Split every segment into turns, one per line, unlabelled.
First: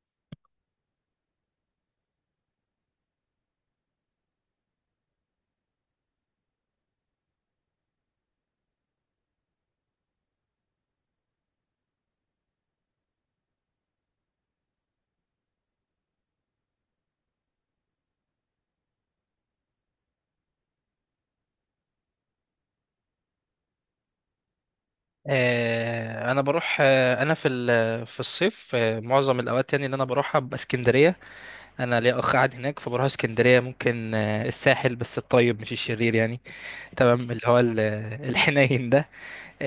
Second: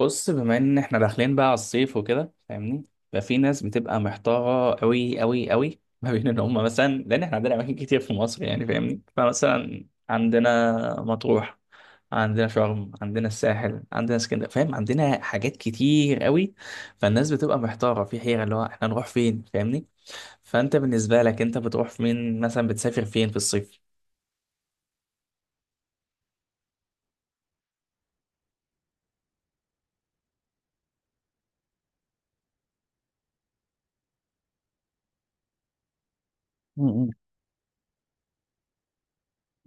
بص، بما ان احنا داخلين بقى على الصيف وكده فاهمني. ففي ناس بتبقى محتاره قوي قوي قوي ما بين ان هم مثلا، لان احنا عندنا اماكن كتير في مصر يعني فاهمني. فمثلا عندنا مطروح، عندنا شرم، عندنا الساحل، عندنا اسكندريه فاهم، عندنا حاجات كتير قوي. فالناس بتبقى محتاره في حيره اللي هو احنا نروح فين فاهمني. فانت بالنسبه لك انت بتروح فين مثلا؟ بتسافر فين في الصيف؟
انا بروح، في الصيف، معظم الاوقات يعني اللي انا بروحها ببقى اسكندريه. انا ليا اخ قاعد هناك، فبروح اسكندريه، ممكن الساحل، بس الطيب مش الشرير يعني.
م-. م-.
تمام، اللي هو الحنين ده.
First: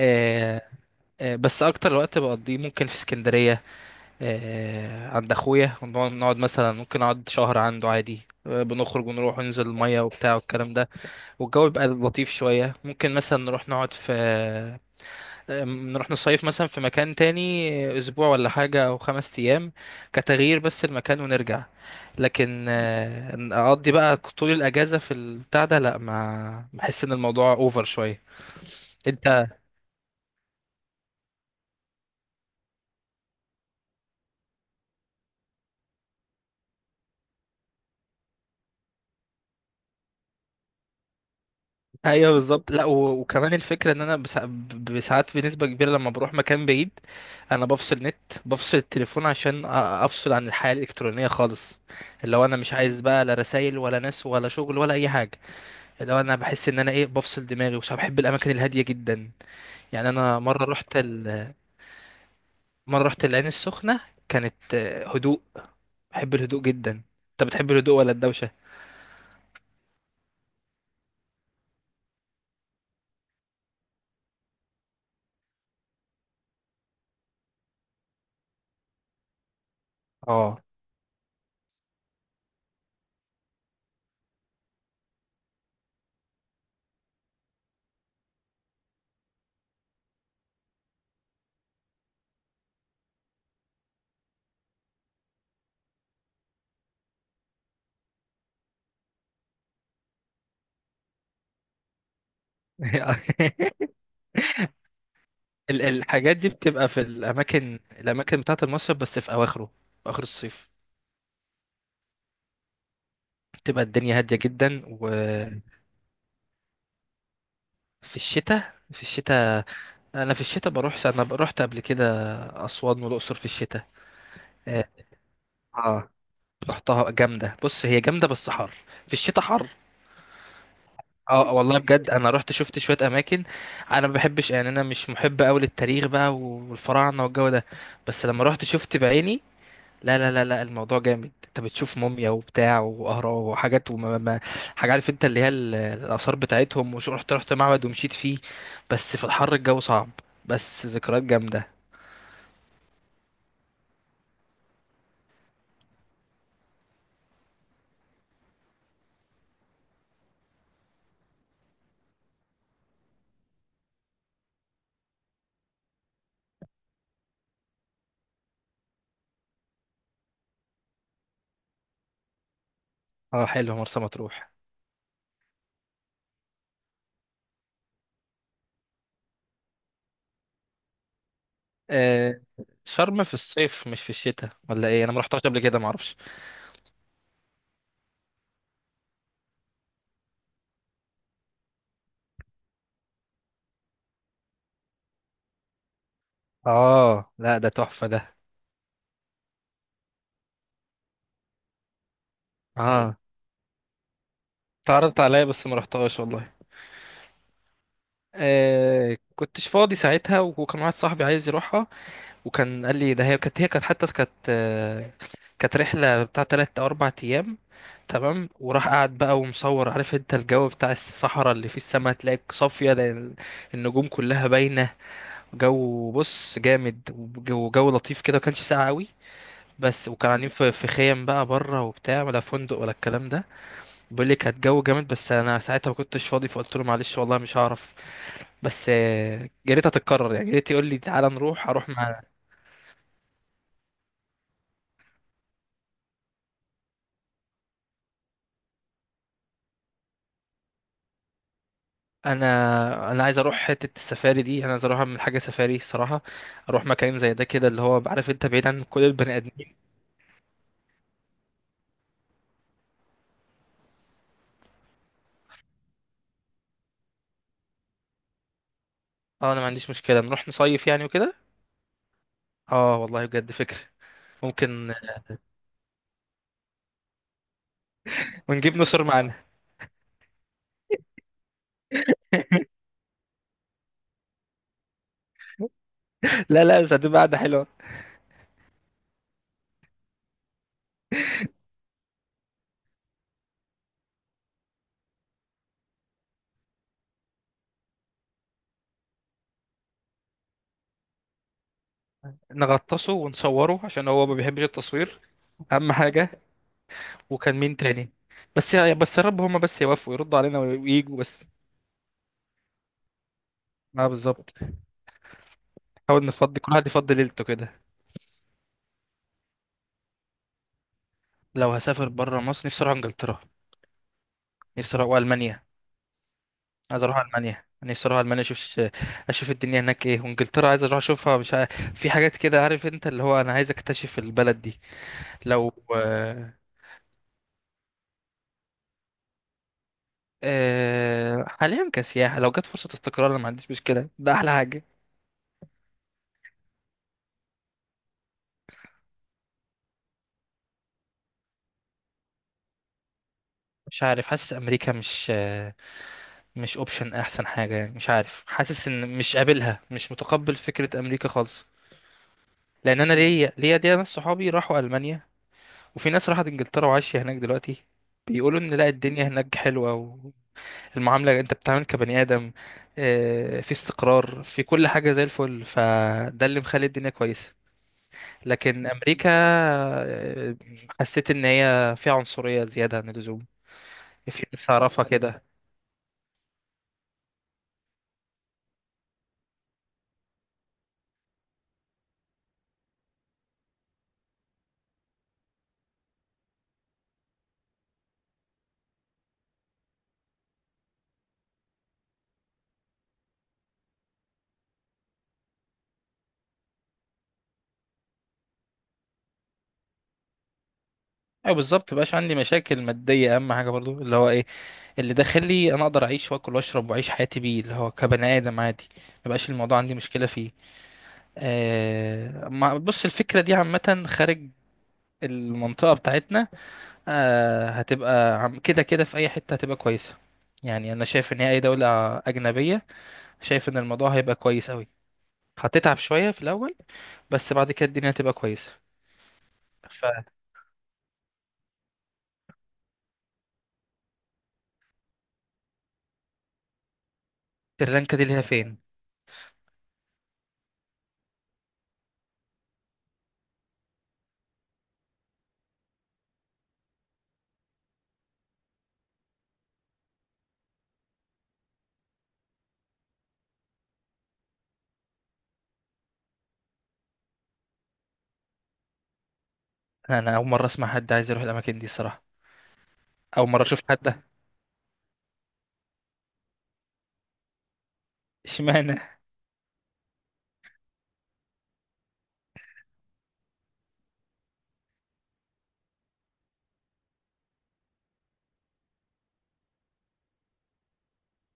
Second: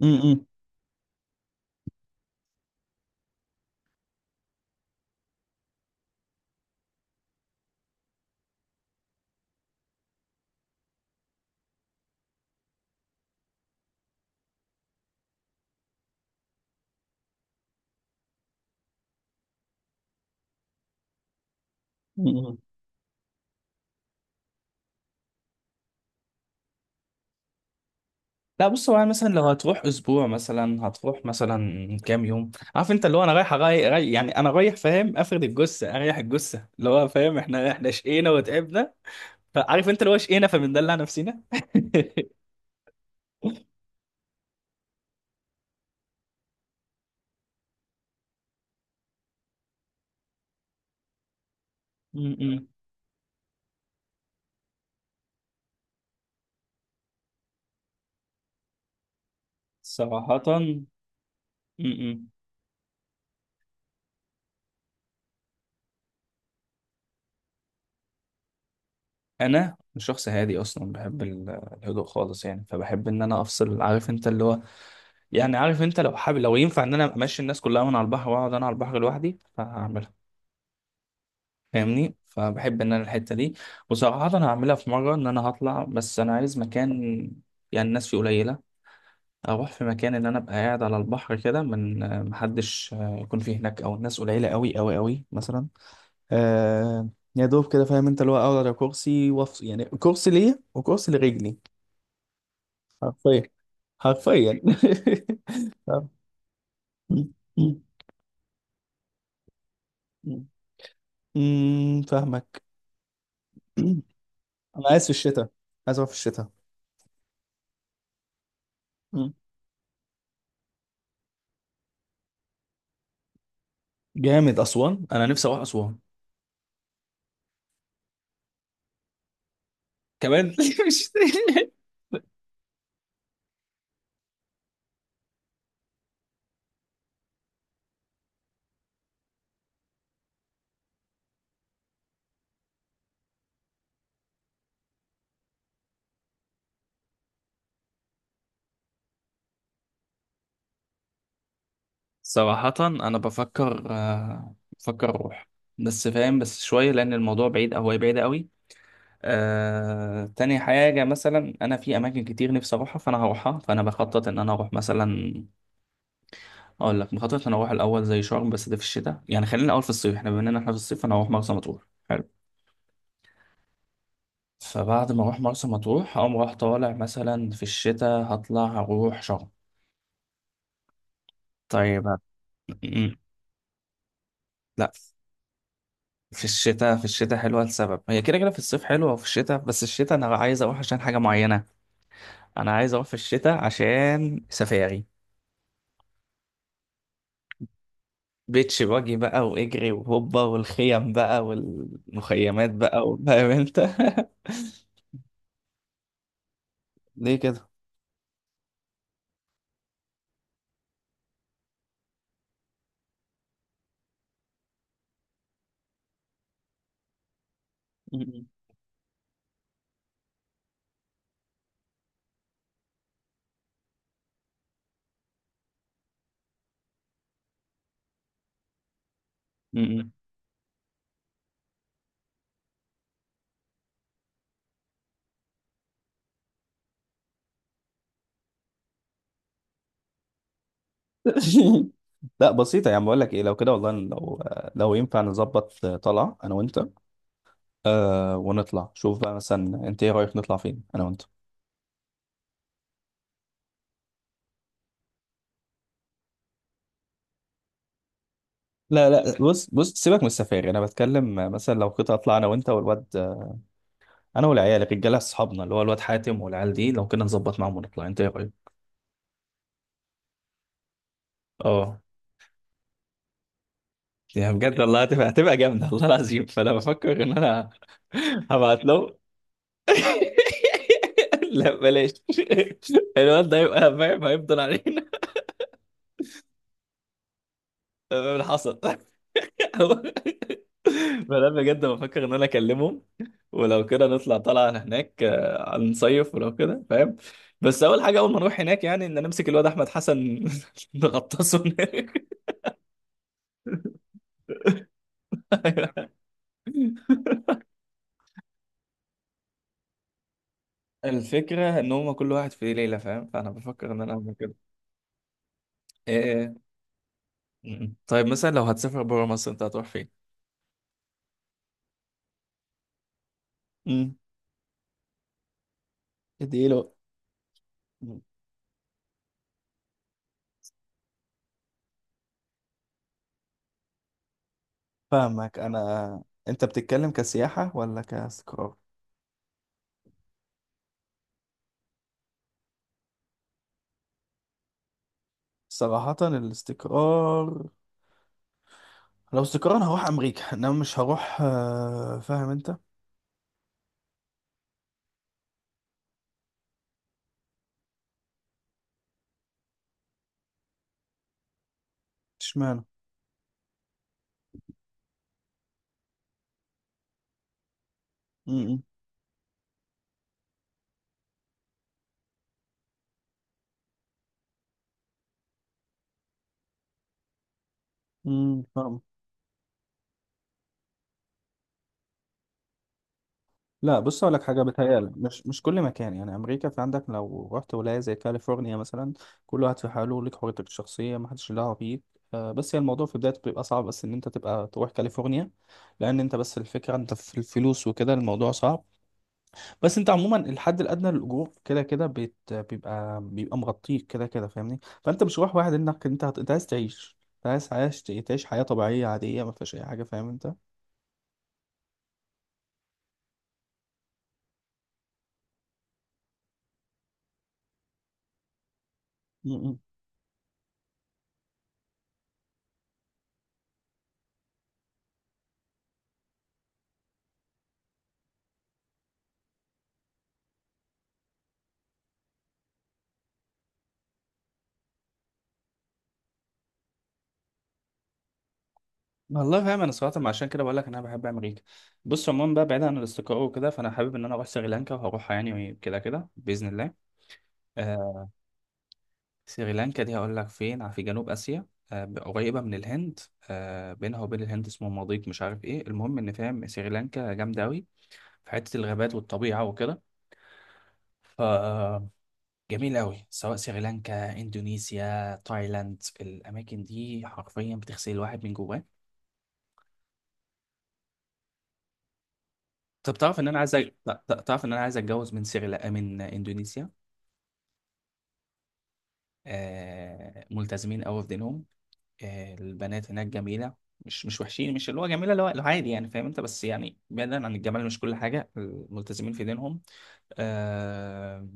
م-.
بس اكتر وقت بقضيه ممكن في اسكندريه، عند اخويا، ونقعد مثلا، ممكن اقعد شهر عنده عادي. بنخرج ونروح وننزل الميه وبتاع والكلام ده. والجو بيبقى لطيف شويه، ممكن مثلا نروح نصيف مثلا في مكان تاني، اسبوع ولا حاجة او 5 ايام. كتغيير بس المكان ونرجع.
م-. م-.
لكن إن اقضي بقى طول الاجازة في البتاع ده، لا، ما بحس ان الموضوع اوفر شوية.
لا بص، هو أنا مثلا
انت
لو هتروح اسبوع مثلا هتروح مثلا كام يوم عارف انت اللي هو انا رايح أغير، رايح يعني انا رايح فاهم، افرد الجثه، اريح الجثه، اللي هو فاهم احنا شقينا وتعبنا. فعارف انت اللي هو شقينا فبندلع نفسنا
ايوه بالظبط. لا، وكمان الفكرة ان انا ساعات بنسبة كبيرة لما بروح مكان بعيد. انا بفصل نت، بفصل التليفون عشان افصل عن الحياة الالكترونية خالص. اللي هو انا
م-م.
مش عايز بقى لا رسايل ولا ناس ولا شغل ولا اي حاجة. اللي هو انا بحس ان انا ايه بفصل دماغي، وش بحب الاماكن الهاديه جدا. يعني
صراحه.
انا مره رحت
م-م.
مره رحت العين السخنه. كانت هدوء. بحب الهدوء جدا. انت بتحب الهدوء ولا الدوشه؟
انا شخص هادي اصلا، بحب الهدوء خالص يعني، فبحب ان انا افصل عارف انت اللي هو. يعني عارف انت لو حابب لو ينفع ان انا امشي الناس كلها من على البحر واقعد انا على البحر لوحدي فهعملها
اه.
فاهمني. فبحب ان انا الحته دي. وصراحه انا هعملها في مره ان انا هطلع، بس انا عايز مكان يعني الناس فيه قليله. اروح في مكان ان انا ابقى قاعد على البحر كده، من محدش يكون فيه هناك، او الناس قليله قوي قوي قوي مثلا. آه يا دوب كده فاهم انت اللي هو اقعد على كرسي وافصل، يعني كرسي ليا وكرسي لرجلي. حرفيا. حرفيا
الحاجات دي بتبقى في الاماكن الاماكن بتاعه المصيف، بس في اواخره، في اخر الصيف.
فاهمك.
بتبقى الدنيا هاديه جدا.
انا عايز في الشتاء،
وفي
عايز اروح في الشتاء.
الشتاء، في الشتاء انا في الشتاء بروح. انا رحت قبل كده اسوان والاقصر في الشتاء.
جامد أسوان، أنا نفسي أروح أسوان.
اه، رحتها جامدة. بص، هي جامدة بس حر، في الشتاء حر.
كمان مش.
اه، والله بجد، انا رحت شفت شوية اماكن. انا ما بحبش، يعني انا مش محب قوي للتاريخ بقى والفراعنة والجو ده، بس لما رحت شفت بعيني، لا لا لا لا، الموضوع جامد. انت بتشوف موميا وبتاع واهرام وحاجات وما ما حاجة، عارف انت اللي هي الاثار بتاعتهم، وش رحت معبد ومشيت فيه. بس في الحر الجو صعب، بس ذكريات جامدة.
صراحة أنا بفكر، أروح. بس فاهم، بس شوية لأن الموضوع بعيد أو هي بعيدة قوي. تاني حاجة مثلا أنا في أماكن كتير نفسي أروحها، فأنا هروحها، فأنا بخطط إن أنا أروح مثلا. أقول لك، بخطط إن أنا أروح الأول زي شرم، بس ده في الشتاء. يعني خلينا الأول في الصيف، إحنا بما إننا إحنا في الصيف أنا هروح مرسى مطروح. حلو.
اه، حلو مرسى مطروح.
فبعد ما أروح مرسى مطروح هقوم رايح طالع مثلا في الشتاء هطلع أروح شرم. طيب.
آه، شرم في الصيف مش في الشتاء ولا
لا،
ايه؟ انا ما رحتهاش قبل كده، ما اعرفش.
في الشتاء حلوة لسبب، هي كده كده في الصيف حلوة وفي الشتاء، بس الشتاء أنا عايز أروح عشان حاجة معينة. أنا عايز أروح في الشتاء عشان سفاري.
اه، لا، ده تحفة ده.
بيتش باجي بقى، واجري وهوبا، والخيم بقى والمخيمات بقى
اه،
فاهم انت
اتعرضت عليا بس ما رحتهاش والله.
ليه كده؟
آه، كنتش فاضي ساعتها، وكان واحد صاحبي عايز يروحها، وكان قال لي ده. هي كانت حتى كانت كانت رحلة بتاع 3 أو 4 أيام،
م-.
تمام، وراح قعد بقى ومصور، عارف انت الجو بتاع الصحراء اللي فيه السماء تلاقي صافية، لأن النجوم كلها باينة. جو، بص جامد، وجو لطيف كده، ما كانش ساقع قوي.
م-.
بس
م.
وكان قاعدين في خيم بقى بره وبتاع، ولا فندق ولا الكلام ده. بيقول لي كانت جو جامد، بس انا ساعتها ما كنتش فاضي، فقلت له معلش والله مش هعرف. بس يا ريت هتتكرر، يعني يا ريت يقول لي تعالى نروح، اروح مع.
لا بسيطة، يعني بقول لك ايه، لو كده والله، لو ينفع نظبط طلعة انا وانت. آه ونطلع، شوف بقى مثلا انت ايه رأيك، نطلع فين انا وانت؟
انا عايز اروح حته السفاري دي، انا عايز اروح اعمل حاجه سفاري الصراحه. اروح مكان زي ده كده، اللي هو عارف انت، بعيد عن كل
لا لا،
البني
بص
ادمين.
بص، سيبك من السفاري. انا بتكلم مثلا لو كنت اطلع انا وانت والواد، انا والعيال الرجاله اصحابنا اللي هو الواد حاتم والعيال دي، لو كنا نظبط معاهم ونطلع انت ايه رايك؟
اه، انا ما عنديش مشكله نروح نصيف يعني وكده.
اه.
اه، والله بجد فكره.
يا بجد
ممكن،
والله هتبقى جامده والله العظيم، فانا بفكر ان انا
ونجيب
هبعت
نصر
له
معانا.
لا بلاش، الواد ده هيبقى فاهم هيفضل علينا.
لا، لا، بس هتبقى قعده حلوه.
اللي حصل فانا بجد بفكر ان انا اكلمهم، ولو كده نطلع طلعه هناك، نصيف ولو كده فاهم. بس اول حاجه، اول ما نروح هناك يعني ان نمسك الواد احمد حسن نغطسه هناك
نغطسه ونصوره عشان هو ما بيحبش التصوير، اهم حاجه. وكان مين تاني؟ بس يا رب هما بس يوافقوا يردوا علينا ويجوا بس.
الفكره ان هم كل واحد في ليله فاهم، فانا بفكر ان
اه،
انا اعمل
بالظبط،
كده. إيه.
نحاول
إيه،
نفضي، كل واحد يفضي ليلته
إيه.
كده.
م-م. طيب مثلا لو هتسافر بره مصر انت هتروح فين؟
لو هسافر بره مصر نفسي اروح انجلترا،
امم.
نفسي اروح المانيا.
اديله.
عايز اروح المانيا، نفسي اروح المانيا، اشوف اشوف الدنيا هناك ايه، وانجلترا عايز اروح اشوفها مش عارف. في حاجات كده، عارف انت اللي هو انا عايز اكتشف البلد دي.
فاهمك.
لو
انا، انت بتتكلم كسياحة ولا كاستقرار؟
حاليا كسياحة، لو جت فرصة استقرار انا ما عنديش مشكلة، ده احلى حاجة.
صراحة الاستقرار. لو استقرار انا هروح امريكا، انما مش هروح فاهم انت.
مش عارف، حاسس امريكا مش اوبشن احسن حاجه يعني. مش عارف، حاسس ان مش قابلها، مش متقبل فكره امريكا خالص.
اشمعنى؟
لان انا ليا دي ناس صحابي راحوا المانيا، وفي ناس راحت انجلترا وعايشه هناك دلوقتي. بيقولوا ان
امم.
لا، الدنيا هناك حلوه، والمعامله انت بتتعامل كبني ادم، في استقرار، في كل حاجه زي الفل، فده اللي مخلي الدنيا كويسه.
امم.
لكن
فاهم.
امريكا آه، حسيت ان هي فيها عنصريه زياده عن اللزوم.
لا بص اقول لك
في
حاجه،
ناس اعرفها
بتهيالي
كده.
مش كل مكان، يعني امريكا في عندك لو رحت ولايه زي كاليفورنيا مثلا، كل واحد في حاله، ليك حريتك الشخصيه ما حدش له دعوه بيك. بس هي الموضوع في بدايته بيبقى صعب، بس ان انت تبقى تروح كاليفورنيا، لان انت بس الفكره انت في الفلوس وكده الموضوع صعب. بس انت عموما الحد الادنى للاجور كده كده بيبقى مغطيك كده كده فاهمني. فانت مش رايح، واحد انك انت انت عايز تعيش، انت عايز عايش تعيش حياه طبيعيه عاديه ما فيهاش اي حاجه فاهم انت.
ايوه، بالظبط، مبقاش عندي مشاكل ماديه اهم حاجه برضو، اللي هو ايه، اللي داخلي انا اقدر اعيش واكل واشرب واعيش حياتي بيه، اللي هو كبني ادم عادي. مبقاش
م-م.
الموضوع عندي مشكله فيه. آه، ما بص، الفكره دي عامه خارج المنطقه بتاعتنا. آه، هتبقى كده كده في اي حته هتبقى كويسه. يعني انا شايف ان هي اي دوله اجنبيه، شايف ان الموضوع هيبقى كويس قوي. هتتعب شويه في الاول، بس بعد كده الدنيا هتبقى كويسه.
والله فاهم انا، صراحه عشان كده بقول لك انا بحب امريكا. بص عموما بقى، بعيد عن الاستقرار وكده، فانا حابب ان انا اروح سريلانكا وهروحها يعني كده كده باذن الله.
فسريلانكا دي
آه.
اللي هي فين؟
سريلانكا دي هقول لك فين. في جنوب اسيا، آه قريبه من الهند، آه بينها وبين الهند اسمه مضيق مش عارف ايه، المهم ان فاهم سريلانكا جامده قوي في حتة الغابات والطبيعة وكده، فجميل أوي. سواء سريلانكا، إندونيسيا، تايلاند، الأماكن دي حرفيا بتغسل الواحد من جواه.
انا اول مره اسمع حد عايز يروح الاماكن دي الصراحه.
طب تعرف إن
اول
أنا
مره
عايز
اشوف حد ده.
تعرف إن أنا عايز أتجوز من إندونيسيا.
اشمعنى؟
آه، ملتزمين أوي في دينهم. آه، البنات هناك جميلة. مش وحشين، مش اللي هو جميلة، اللي هو عادي يعني فاهم انت. بس يعني بعيدا عن الجمال مش كل حاجة، ملتزمين في دينهم. آه،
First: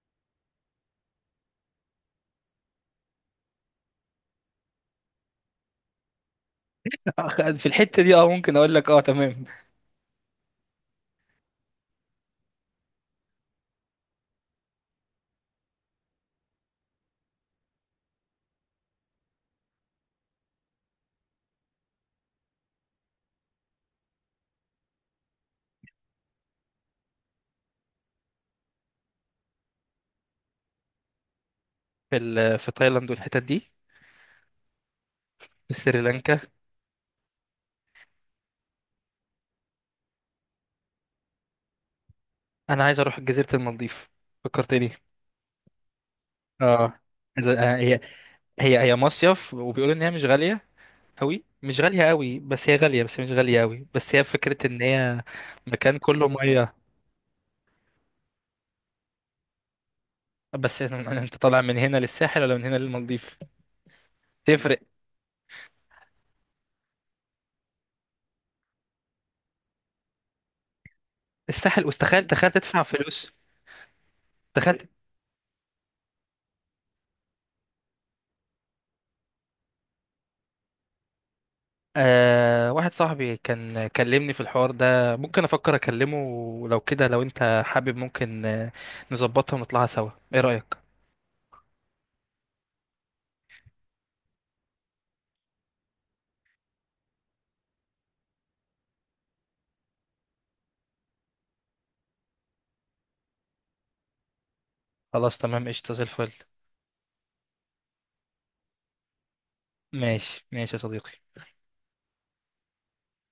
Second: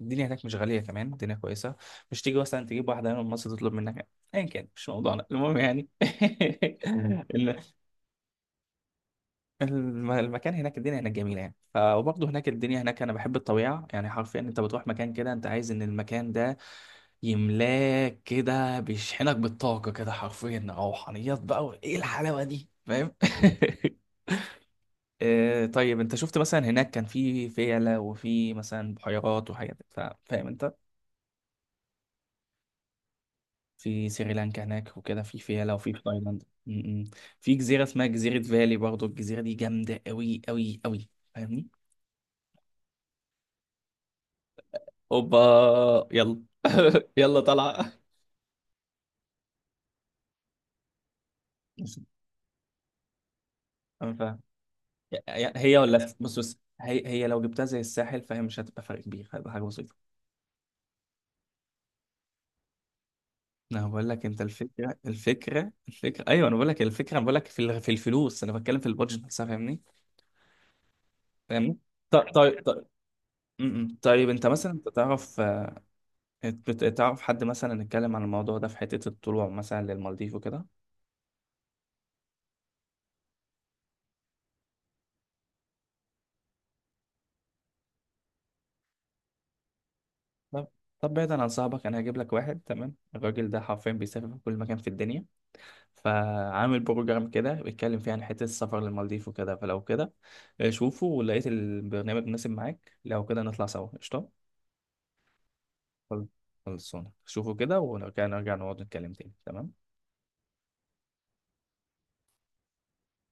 الدنيا هناك مش غالية، كمان الدنيا كويسة، مش تيجي مثلا تجيب واحدة من مصر تطلب منك أيا كان. مش موضوعنا المهم يعني ال-
في الحتة دي اه، ممكن اقول لك اه، تمام.
المكان هناك الدنيا هناك جميلة يعني. وبرضه هناك الدنيا هناك، أنا بحب الطبيعة يعني. حرفيا أنت بتروح مكان كده أنت عايز إن المكان ده يملاك كده، بيشحنك بالطاقة كده حرفيا، روحانيات بقى وايه الحلاوة دي فاهم طيب انت شفت مثلا هناك، كان في فيلة، وفي مثلا بحيرات وحاجات فاهم انت؟
في في تايلاند والحتت دي؟
في سريلانكا هناك وكده في فيلة،
في
وفي
سريلانكا.
تايلاند. م-. م. في جزيرة اسمها جزيرة فالي، برضو الجزيرة دي جامدة قوي قوي قوي فاهمني.
انا عايز اروح جزيرة المالديف، فكرتني.
اوبا، يلا
اه،
يلا
عايز- آه،
طالعة.
هي هي مصيف وبيقولوا ان هي مش غالية قوي، مش غالية قوي، بس هي غالية، بس هي مش غالية قوي،
أنا
بس هي
فاهم.
فكرة ان هي
هي هي،
مكان
ولا
كله
بص بص،
مية.
هي هي لو جبتها زي الساحل فهي مش هتبقى فرق كبير، هتبقى حاجة بسيطة.
بس انت طالع من هنا للساحل ولا من هنا للمالديف؟
انا بقول لك انت
تفرق.
الفكره، ايوه انا بقول لك الفكره، انا بقول لك في في الفلوس، انا بتكلم في البادجت نفسها فاهمني. فاهمني.
الساحل،
طيب
واستخيل تخيل
طيب
تدفع
طيب.
فلوس.
م-م. طيب انت مثلا انت
تخيل.
تعرف، تعرف حد مثلا اتكلم عن الموضوع ده في حته الطلوع مثلا للمالديف وكده.
أه، واحد صاحبي كان كلمني في الحوار ده، ممكن افكر اكلمه ولو كده، لو انت حابب ممكن نظبطها ونطلعها سوا، ايه
طب،
رأيك؟
بعيدا عن صاحبك انا هجيب لك واحد تمام، الراجل ده حرفيا بيسافر في كل مكان في الدنيا، فعامل بروجرام كده بيتكلم فيه عن حته السفر للمالديف وكده. فلو كده شوفه، ولقيت البرنامج مناسب معاك لو كده نطلع سوا قشطه.
خلاص، تمام، قشطة زي
خل-
الفل.
خلصونا شوفوا كده، ولو كان نرجع نقعد نتكلم تاني تمام.
ماشي، ماشي يا صديقي.